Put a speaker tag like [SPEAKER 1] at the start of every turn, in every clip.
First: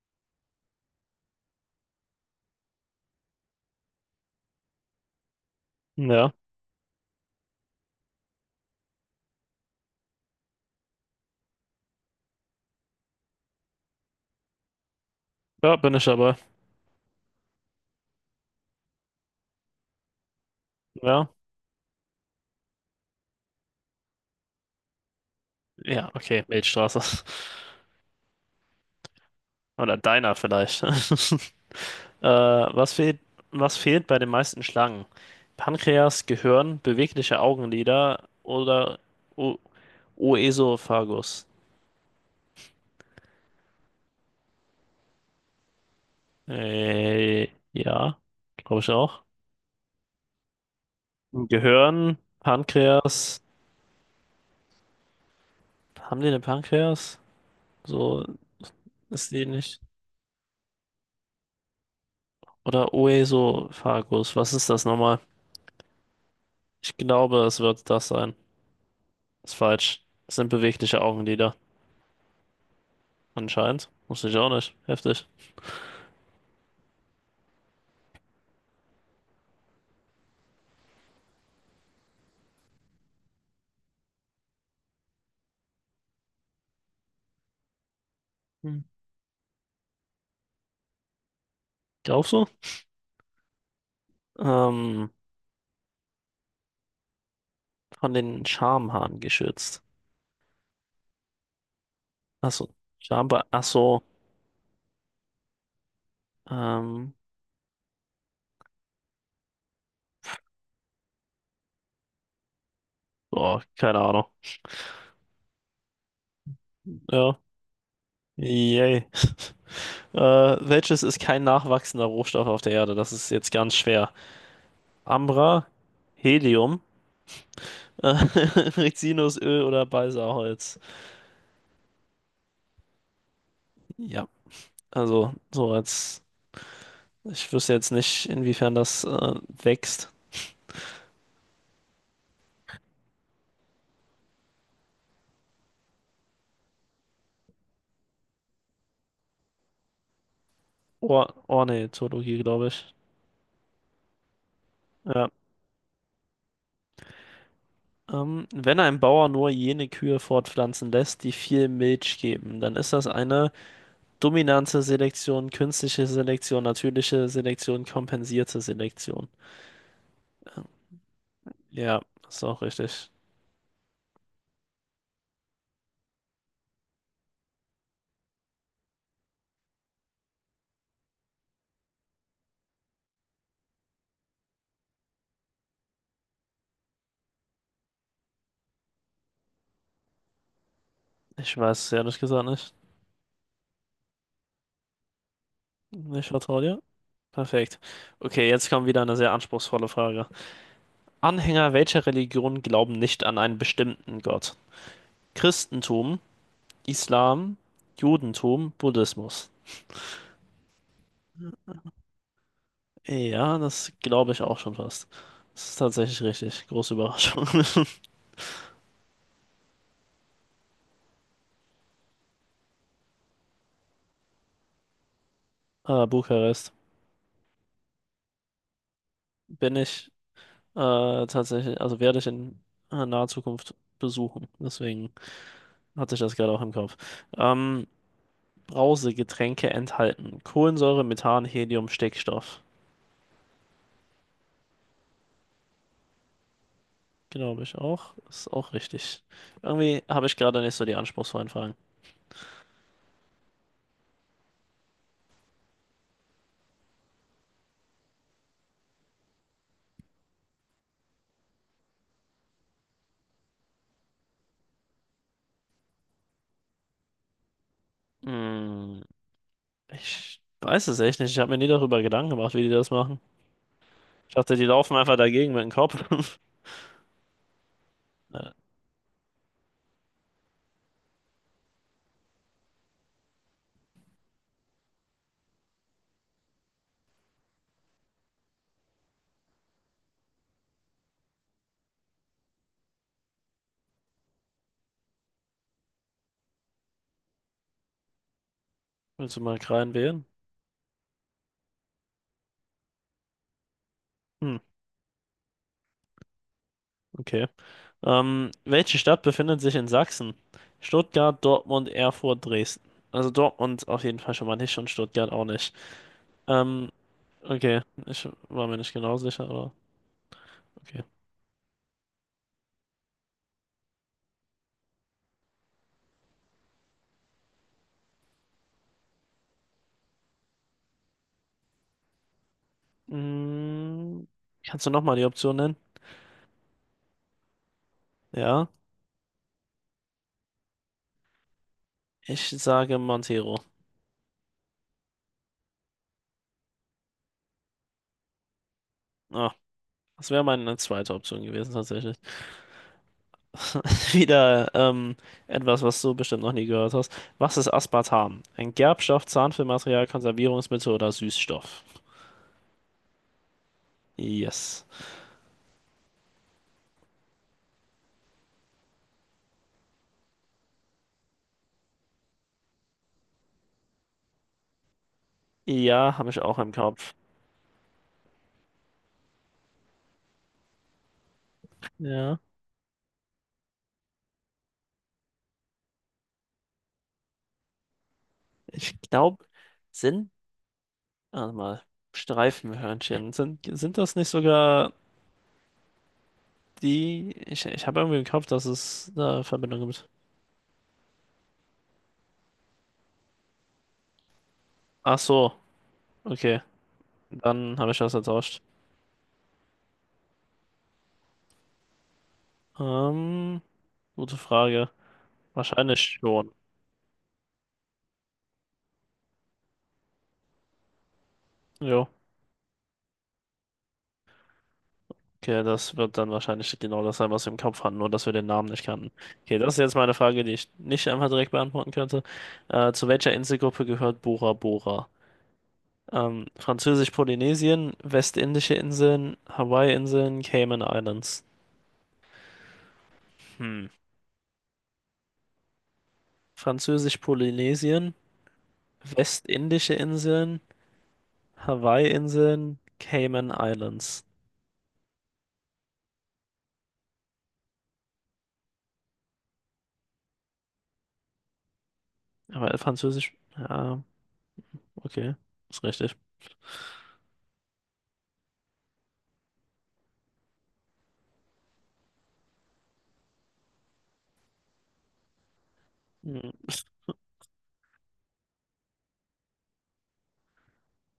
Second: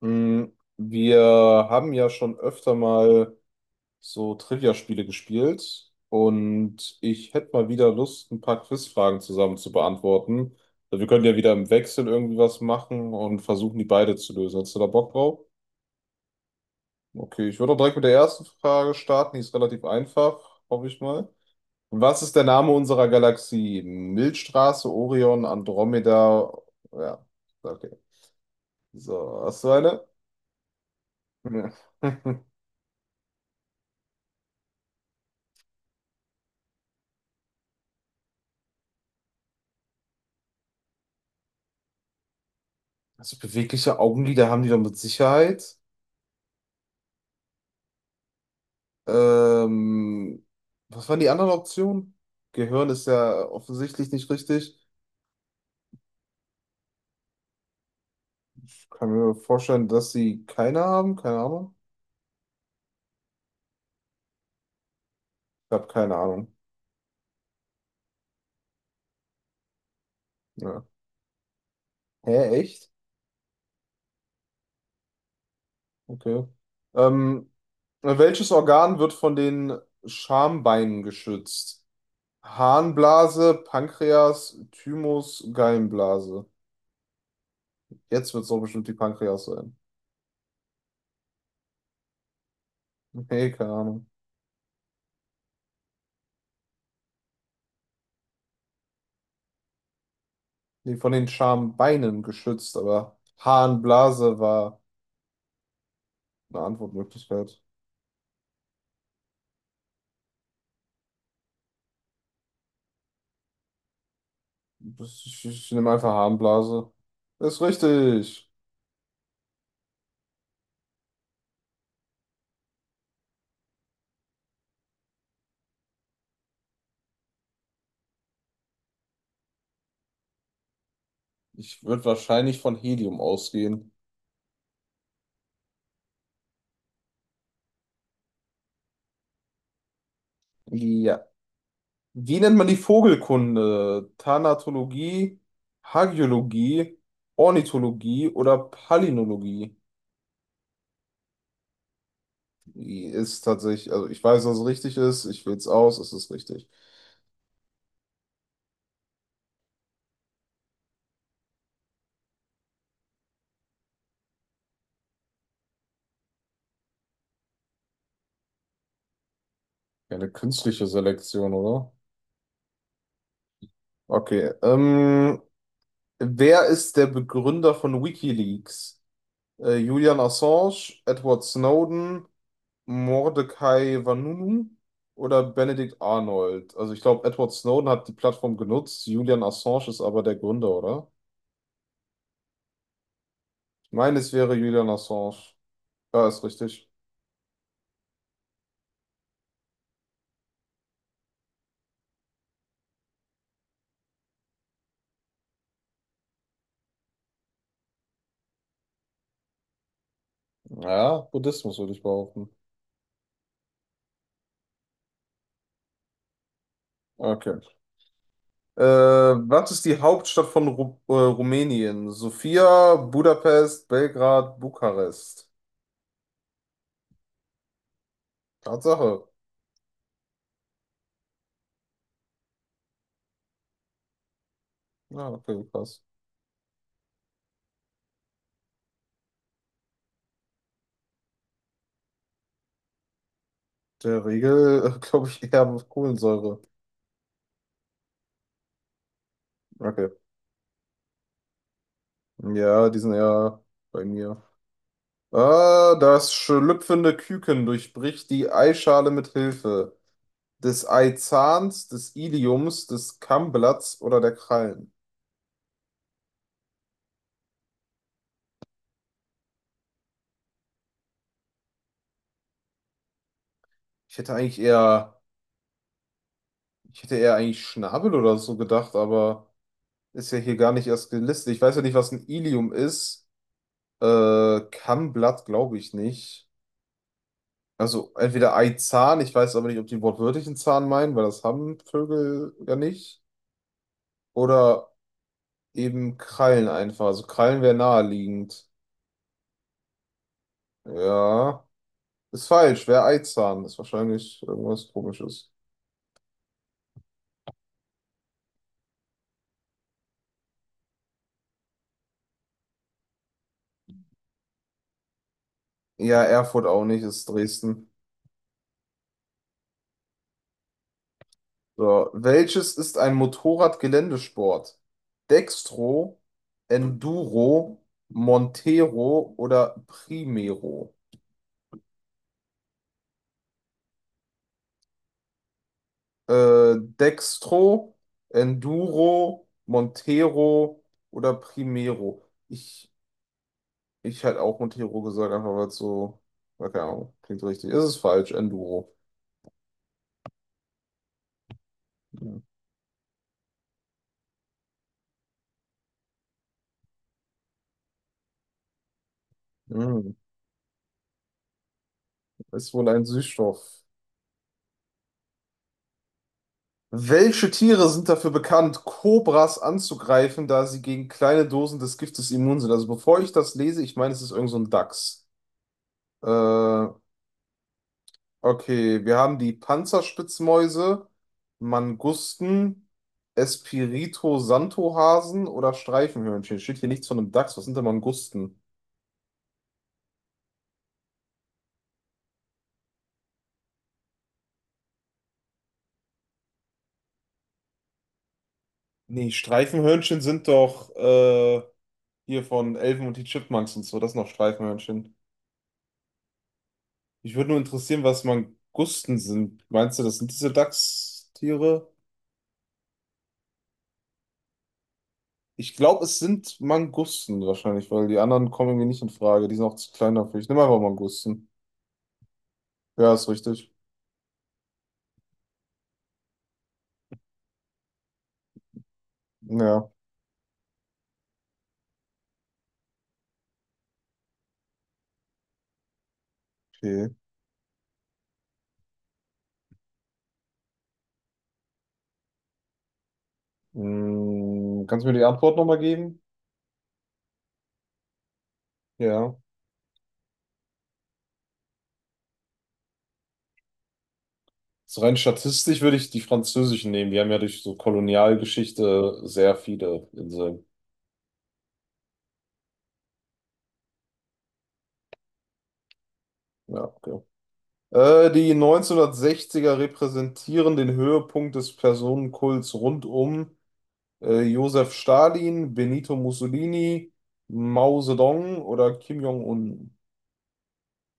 [SPEAKER 1] Mm, Wir haben ja schon öfter mal so Trivia-Spiele gespielt
[SPEAKER 2] Ja,
[SPEAKER 1] und ich hätte mal wieder Lust, ein paar Quizfragen zusammen zu beantworten. Also wir können ja wieder im Wechsel irgendwie was machen und versuchen, die beide zu lösen. Hast du da Bock drauf?
[SPEAKER 2] ja, bin ich dabei.
[SPEAKER 1] Okay, ich würde auch direkt mit der ersten Frage starten. Die ist relativ einfach, hoffe ich
[SPEAKER 2] Ja,
[SPEAKER 1] mal. Was ist der Name unserer Galaxie? Milchstraße, Orion,
[SPEAKER 2] ja, okay,
[SPEAKER 1] Andromeda.
[SPEAKER 2] Milchstraße.
[SPEAKER 1] Ja, okay. So, hast du
[SPEAKER 2] Oder
[SPEAKER 1] eine?
[SPEAKER 2] Diner vielleicht.
[SPEAKER 1] Ja.
[SPEAKER 2] Äh, was fehlt, was fehlt bei den meisten Schlangen? Pankreas, Gehirn, bewegliche Augenlider oder o Oesophagus?
[SPEAKER 1] Also bewegliche Augenlider haben die doch mit Sicherheit.
[SPEAKER 2] Äh, ja, glaube ich auch.
[SPEAKER 1] Ähm, was waren die anderen
[SPEAKER 2] Gehirn,
[SPEAKER 1] Optionen? Gehirn ist
[SPEAKER 2] Pankreas.
[SPEAKER 1] ja offensichtlich nicht richtig.
[SPEAKER 2] Haben die eine Pankreas? So
[SPEAKER 1] Kann
[SPEAKER 2] ist
[SPEAKER 1] mir
[SPEAKER 2] die nicht.
[SPEAKER 1] vorstellen, dass sie keine haben. Keine Ahnung.
[SPEAKER 2] Oder Oesophagus. Was ist das nochmal?
[SPEAKER 1] Ich habe keine Ahnung.
[SPEAKER 2] Ich glaube, es wird das sein. Ist falsch. Es sind
[SPEAKER 1] Ja.
[SPEAKER 2] bewegliche Augenlider,
[SPEAKER 1] Hä, echt?
[SPEAKER 2] anscheinend. Wusste ich auch nicht. Heftig.
[SPEAKER 1] Okay. Ähm, welches Organ wird von den Schambeinen geschützt? Harnblase, Pankreas, Thymus, Gallenblase. Jetzt wird es doch
[SPEAKER 2] Hm.
[SPEAKER 1] bestimmt die Pankreas sein.
[SPEAKER 2] Glaubst du?
[SPEAKER 1] Nee, keine Ahnung.
[SPEAKER 2] Ähm, von den Schamhaaren geschützt.
[SPEAKER 1] Nee, von den Schambeinen
[SPEAKER 2] Achso,
[SPEAKER 1] geschützt, aber
[SPEAKER 2] Achso,
[SPEAKER 1] Harnblase war eine
[SPEAKER 2] ähm,
[SPEAKER 1] Antwortmöglichkeit.
[SPEAKER 2] boah, keine Ahnung.
[SPEAKER 1] Ich nehme einfach Harnblase.
[SPEAKER 2] Ja,
[SPEAKER 1] Das ist richtig.
[SPEAKER 2] yay. Äh, Welches ist kein nachwachsender Rohstoff auf der Erde? Das ist jetzt ganz schwer. Ambra, Helium, Rizinusöl oder Balsaholz?
[SPEAKER 1] Ich würde wahrscheinlich von Helium ausgehen.
[SPEAKER 2] Ja, also so als, ich wüsste jetzt nicht, inwiefern das wächst.
[SPEAKER 1] Ja. Wie nennt man die Vogelkunde? Thanatologie, Hagiologie, Ornithologie oder Palynologie?
[SPEAKER 2] Or Ornithologie, glaube ich.
[SPEAKER 1] Die ist tatsächlich, also ich weiß, dass es richtig ist,
[SPEAKER 2] Ja.
[SPEAKER 1] ich wähle es aus, es ist richtig.
[SPEAKER 2] Wenn ein Bauer nur jene Kühe fortpflanzen lässt, die viel Milch geben, dann ist das eine dominante Selektion, künstliche Selektion, natürliche Selektion, kompensierte Selektion.
[SPEAKER 1] Ja, eine künstliche Selektion, oder?
[SPEAKER 2] Ja, ist auch richtig.
[SPEAKER 1] Okay, wer ist der Begründer von WikiLeaks? Julian Assange, Edward Snowden, Mordecai Vanunu oder Benedict Arnold? Also ich glaube, Edward Snowden hat die Plattform genutzt, Julian Assange ist aber der Gründer, oder?
[SPEAKER 2] Ich weiß es ehrlich gesagt nicht.
[SPEAKER 1] Ich meine, es wäre Julian Assange. Ja,
[SPEAKER 2] Ich
[SPEAKER 1] ist
[SPEAKER 2] vertraue dir.
[SPEAKER 1] richtig.
[SPEAKER 2] Perfekt. Okay, jetzt kommt wieder eine sehr anspruchsvolle Frage. Anhänger welcher Religion glauben nicht an einen bestimmten Gott? Christentum, Islam, Judentum, Buddhismus.
[SPEAKER 1] Ja, Buddhismus würde ich behaupten.
[SPEAKER 2] Ja, das glaube ich auch schon fast. Das ist tatsächlich richtig. Große Überraschung.
[SPEAKER 1] Okay. Was ist die Hauptstadt von Ru Rumänien? Sofia, Budapest, Belgrad, Bukarest.
[SPEAKER 2] Bukarest.
[SPEAKER 1] Tatsache.
[SPEAKER 2] Bin ich äh, tatsächlich, also werde ich in naher Zukunft besuchen. Deswegen
[SPEAKER 1] Ja, okay, krass.
[SPEAKER 2] hatte ich das gerade auch im Kopf. Ähm, Brausegetränke enthalten. Kohlensäure, Methan, Helium, Stickstoff.
[SPEAKER 1] Der Regel, glaube ich, eher Kohlensäure.
[SPEAKER 2] Glaube ich auch. Ist auch richtig. Irgendwie
[SPEAKER 1] Okay.
[SPEAKER 2] habe ich gerade nicht so die anspruchsvollen Fragen.
[SPEAKER 1] Ja, die sind eher bei mir. Ah, das schlüpfende Küken durchbricht die Eischale mit Hilfe des Eizahns, des Iliums, des Kammblatts oder der Krallen.
[SPEAKER 2] Hm, ich weiß es echt nicht. Ich habe mir nie darüber Gedanken gemacht, wie die das machen.
[SPEAKER 1] Ich
[SPEAKER 2] Ich
[SPEAKER 1] hätte
[SPEAKER 2] dachte,
[SPEAKER 1] eigentlich
[SPEAKER 2] die laufen einfach
[SPEAKER 1] eher,
[SPEAKER 2] dagegen mit dem Kopf.
[SPEAKER 1] ich hätte eher eigentlich Schnabel oder so gedacht, aber ist ja hier gar nicht erst gelistet. Ich weiß ja nicht, was ein Ilium ist. Kammblatt glaube ich nicht. Also entweder Eizahn, ich weiß aber nicht, ob die wortwörtlich einen Zahn meinen, weil das haben Vögel ja nicht. Oder eben Krallen einfach. Also Krallen wäre naheliegend.
[SPEAKER 2] Willst du mal rein?
[SPEAKER 1] Ja, ist falsch. Wäre Eizahn. Ist wahrscheinlich
[SPEAKER 2] Hm,
[SPEAKER 1] irgendwas Komisches.
[SPEAKER 2] okay. Welche Stadt befindet sich in Sachsen? Stuttgart, Dortmund, Erfurt, Dresden. Also Dortmund auf jeden Fall schon mal nicht und Stuttgart auch nicht.
[SPEAKER 1] Ja, Erfurt auch
[SPEAKER 2] Ähm,
[SPEAKER 1] nicht, ist
[SPEAKER 2] okay.
[SPEAKER 1] Dresden.
[SPEAKER 2] Ich war mir nicht genau sicher, aber okay.
[SPEAKER 1] So, welches ist ein Motorrad Geländesport? Dextro, Enduro, Montero oder Primero?
[SPEAKER 2] Hm, kannst du nochmal die Option nennen?
[SPEAKER 1] Dextro,
[SPEAKER 2] Ja.
[SPEAKER 1] Enduro, Montero oder Primero.
[SPEAKER 2] Ich
[SPEAKER 1] Ich,
[SPEAKER 2] sage Montero.
[SPEAKER 1] ich hätte auch Montero gesagt, einfach weil es so, na, keine Ahnung, klingt so richtig. Ist es falsch, Enduro.
[SPEAKER 2] Ah, das wäre meine zweite Option gewesen tatsächlich.
[SPEAKER 1] Hm.
[SPEAKER 2] Wieder etwas, was du bestimmt noch nie gehört hast. Was ist Aspartam? Ein Gerbstoff, Zahnfüllmaterial,
[SPEAKER 1] Hm.
[SPEAKER 2] Konservierungsmittel oder Süßstoff?
[SPEAKER 1] Ist wohl ein Süßstoff.
[SPEAKER 2] Yes.
[SPEAKER 1] Welche Tiere sind dafür bekannt, Kobras anzugreifen, da sie gegen kleine Dosen des Giftes immun sind? Also bevor ich das lese, ich meine, es ist irgend so ein Dachs.
[SPEAKER 2] Ja,
[SPEAKER 1] Äh,
[SPEAKER 2] habe ich auch im Kopf.
[SPEAKER 1] Okay, wir haben die Panzerspitzmäuse,
[SPEAKER 2] Ja.
[SPEAKER 1] Mangusten, espirito Santo Hasen oder Streifenhörnchen. Steht hier nichts von einem Dachs. Was sind denn Mangusten?
[SPEAKER 2] Ich glaube, sind, warte mal, Streifenhörnchen. Sind das nicht sogar die? Ich habe irgendwie im Kopf, dass es
[SPEAKER 1] Nee,
[SPEAKER 2] da Verbindung gibt.
[SPEAKER 1] Streifenhörnchen sind doch hier von Elfen und die Chipmunks und so. Das sind noch Streifenhörnchen.
[SPEAKER 2] Ach so, okay.
[SPEAKER 1] Mich würde nur
[SPEAKER 2] Dann habe ich
[SPEAKER 1] interessieren,
[SPEAKER 2] das
[SPEAKER 1] was
[SPEAKER 2] vertauscht.
[SPEAKER 1] Mangusten sind. Meinst du, das sind diese Dachstiere?
[SPEAKER 2] Ähm, Gute Frage.
[SPEAKER 1] Ich
[SPEAKER 2] Wahrscheinlich
[SPEAKER 1] glaube, es
[SPEAKER 2] schon.
[SPEAKER 1] sind Mangusten wahrscheinlich, weil die anderen kommen mir nicht in Frage. Die sind auch zu klein dafür. Ich nehme einfach Mangusten.
[SPEAKER 2] Jo.
[SPEAKER 1] Ja, ist richtig.
[SPEAKER 2] Okay, das wird dann wahrscheinlich genau das sein, was wir im Kopf hatten, nur dass wir den Namen nicht kannten. Okay, das ist
[SPEAKER 1] Ja,
[SPEAKER 2] jetzt meine Frage, die ich nicht einfach direkt beantworten könnte. Zu welcher Inselgruppe gehört Bora Bora?
[SPEAKER 1] okay.
[SPEAKER 2] Französisch-Polynesien, Westindische Inseln, Hawaii-Inseln, Cayman Islands. Hm.
[SPEAKER 1] Kannst du mir die Antwort nochmal geben?
[SPEAKER 2] Französisch-Polynesien,
[SPEAKER 1] Ja.
[SPEAKER 2] Westindische Inseln, Hawaii-Inseln, Cayman Islands.
[SPEAKER 1] So rein statistisch würde ich die französischen nehmen. Die haben ja durch so Kolonialgeschichte sehr viele Inseln.
[SPEAKER 2] Aber Französisch, ja, okay, ist richtig.
[SPEAKER 1] Ja, okay. Die 1960er repräsentieren den Höhepunkt des Personenkults rund um Josef Stalin, Benito
[SPEAKER 2] Hm.
[SPEAKER 1] Mussolini, Mao Zedong oder Kim Jong-un.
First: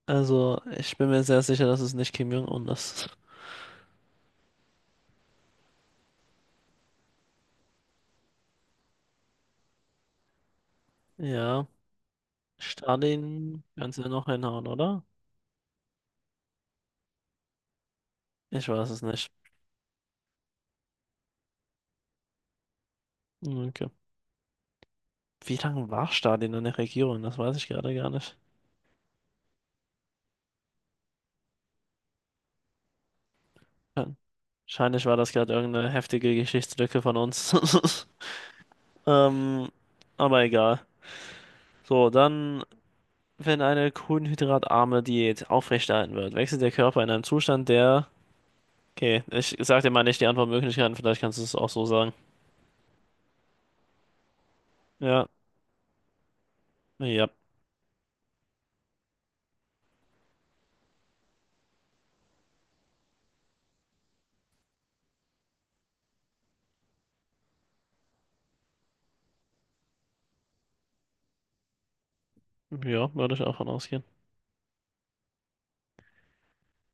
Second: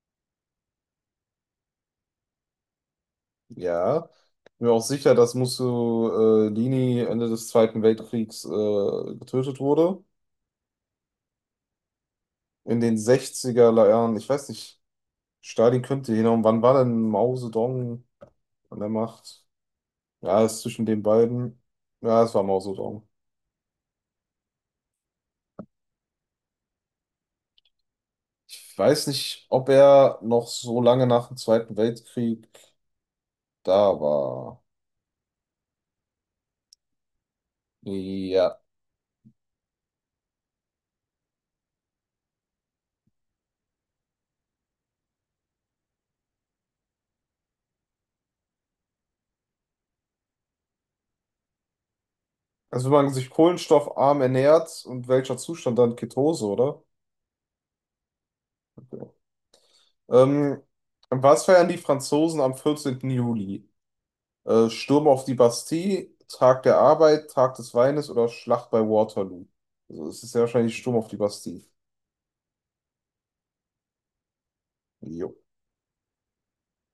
[SPEAKER 2] Also, ich bin mir sehr sicher, dass es nicht Kim Jong-un ist.
[SPEAKER 1] Ja. Ich bin mir auch sicher, dass Mussolini Ende des Zweiten Weltkriegs getötet wurde.
[SPEAKER 2] Ja,
[SPEAKER 1] In den
[SPEAKER 2] Stalin,
[SPEAKER 1] sechziger
[SPEAKER 2] kannst du ja
[SPEAKER 1] Jahren,
[SPEAKER 2] noch
[SPEAKER 1] ich weiß
[SPEAKER 2] hinhauen,
[SPEAKER 1] nicht,
[SPEAKER 2] oder?
[SPEAKER 1] Stalin könnte hinhauen. Wann war denn Mao Zedong
[SPEAKER 2] Ich
[SPEAKER 1] an der
[SPEAKER 2] weiß es nicht.
[SPEAKER 1] Macht? Ja, es ist zwischen den beiden. Ja, es war Mao Zedong.
[SPEAKER 2] Okay. Wie lange war Stalin in der Regierung? Das weiß ich gerade gar nicht.
[SPEAKER 1] Ich weiß nicht, ob er noch so lange nach dem Zweiten Weltkrieg da war.
[SPEAKER 2] Wahrscheinlich war das gerade irgendeine heftige Geschichtslücke von uns.
[SPEAKER 1] Ja.
[SPEAKER 2] Ähm, aber egal. So, dann, wenn eine kohlenhydratarme Diät aufrechterhalten wird, wechselt der Körper in einem Zustand, der. Okay, ich sag dir mal nicht die Antwortmöglichkeiten, vielleicht kannst du es auch so sagen.
[SPEAKER 1] Also wenn man sich kohlenstoffarm ernährt und
[SPEAKER 2] Ja,
[SPEAKER 1] welcher Zustand dann? Ketose, oder?
[SPEAKER 2] ja,
[SPEAKER 1] Ähm, was feiern die Franzosen am 14. Juli? Sturm auf die Bastille, Tag der Arbeit, Tag des Weines oder Schlacht bei Waterloo. Also es ist ja wahrscheinlich Sturm auf die Bastille.
[SPEAKER 2] ja, würde ich auch von ausgehen.
[SPEAKER 1] Jo.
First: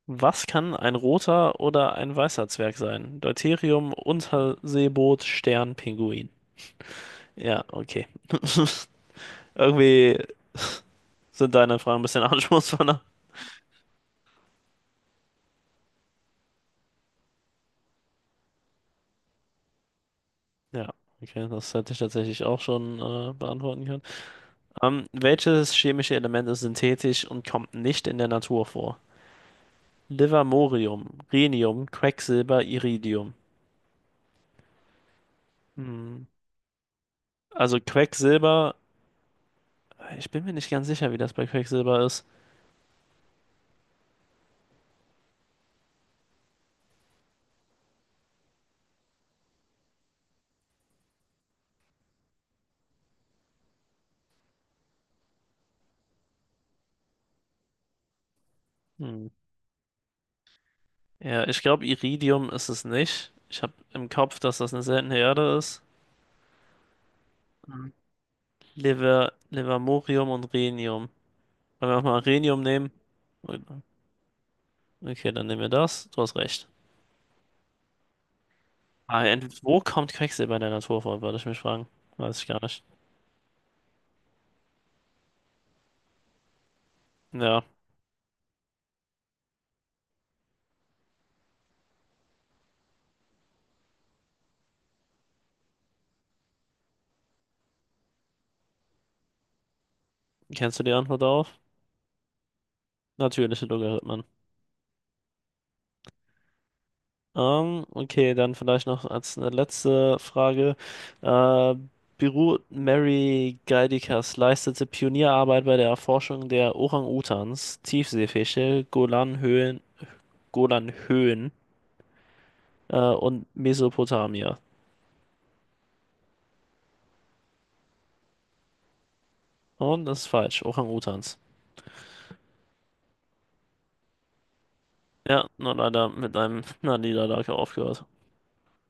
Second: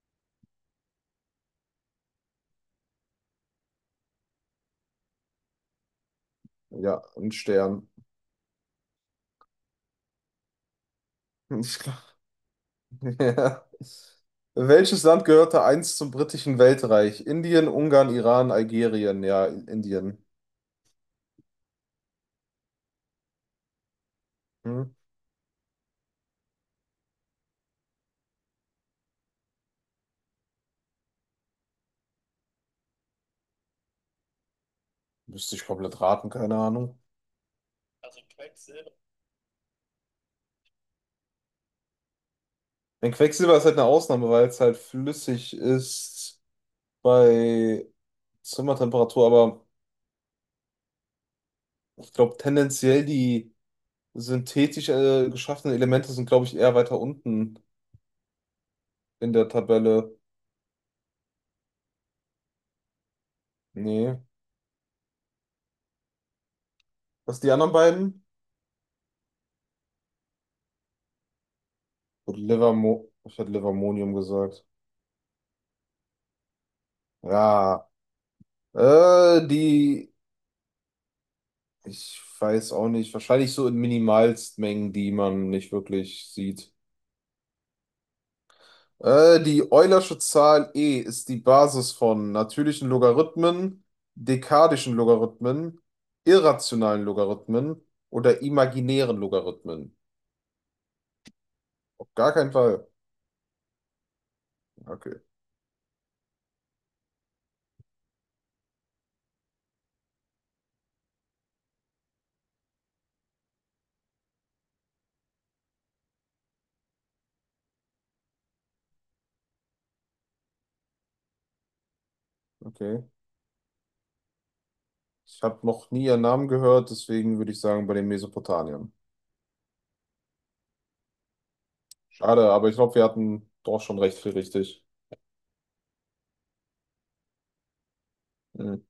[SPEAKER 2] Was kann ein roter oder ein weißer Zwerg sein? Deuterium, Unterseeboot, Stern, Pinguin.
[SPEAKER 1] Ja, ein
[SPEAKER 2] Ja,
[SPEAKER 1] Stern.
[SPEAKER 2] okay. Irgendwie sind deine
[SPEAKER 1] Ich glaub-
[SPEAKER 2] Fragen ein bisschen anspruchsvoller.
[SPEAKER 1] Ja. Welches Land gehörte einst zum britischen Weltreich? Indien, Ungarn, Iran, Algerien. Ja, Indien.
[SPEAKER 2] Ja, okay, das hätte ich tatsächlich auch schon beantworten können.
[SPEAKER 1] Hm?
[SPEAKER 2] Welches chemische Element ist synthetisch und kommt nicht in der Natur vor? Livermorium, Rhenium, Quecksilber, Iridium.
[SPEAKER 1] Müsste ich komplett
[SPEAKER 2] Hm.
[SPEAKER 1] raten, keine Ahnung.
[SPEAKER 2] Also Quecksilber, ich bin mir nicht ganz sicher, wie das bei Quecksilber ist.
[SPEAKER 1] Denn Quecksilber ist halt eine Ausnahme, weil es halt flüssig ist bei Zimmertemperatur, aber ich glaube tendenziell die synthetisch geschaffene Elemente sind, glaube ich, eher weiter unten
[SPEAKER 2] Hm.
[SPEAKER 1] in der Tabelle.
[SPEAKER 2] Ja, ich glaube, Iridium ist es nicht. Ich habe im
[SPEAKER 1] Nee.
[SPEAKER 2] Kopf, dass das eine seltene Erde ist.
[SPEAKER 1] Was die anderen
[SPEAKER 2] Mhm.
[SPEAKER 1] beiden?
[SPEAKER 2] Livermorium und Rhenium. Wollen wir auch mal
[SPEAKER 1] Gut,
[SPEAKER 2] Rhenium nehmen?
[SPEAKER 1] Livermo, ich hätte Livermonium gesagt.
[SPEAKER 2] Okay, dann nehmen wir das. Du hast recht.
[SPEAKER 1] Ja.
[SPEAKER 2] Ah,
[SPEAKER 1] Äh,
[SPEAKER 2] wo kommt
[SPEAKER 1] die,
[SPEAKER 2] Quecksilber in der Natur vor, würde ich mich fragen.
[SPEAKER 1] ich
[SPEAKER 2] Weiß ich gar
[SPEAKER 1] weiß
[SPEAKER 2] nicht.
[SPEAKER 1] auch nicht, wahrscheinlich so in Minimalstmengen, die man nicht wirklich sieht.
[SPEAKER 2] Ja,
[SPEAKER 1] Die Eulersche Zahl e ist die Basis von natürlichen Logarithmen, dekadischen Logarithmen, irrationalen Logarithmen oder imaginären Logarithmen.
[SPEAKER 2] kennst du die Antwort darauf?
[SPEAKER 1] Auf gar keinen Fall.
[SPEAKER 2] Natürliche Logarithmen.
[SPEAKER 1] Okay.
[SPEAKER 2] Okay, dann vielleicht noch als eine letzte Frage. Äh, Beruht Mary Geidikas leistete Pionierarbeit bei der Erforschung der Orang-Utans, Tiefseefische, Golanhöhen, Golanhöhen
[SPEAKER 1] Okay.
[SPEAKER 2] und Mesopotamia.
[SPEAKER 1] Ich habe noch nie ihren Namen gehört, deswegen würde ich sagen bei den Mesopotamiern.
[SPEAKER 2] Und das ist falsch, Orang-Utans.
[SPEAKER 1] Schade, aber ich glaube, wir hatten doch schon recht viel richtig.
[SPEAKER 2] Ja, nur leider mit einem einer Niederlage aufgehört.
[SPEAKER 1] Mhm.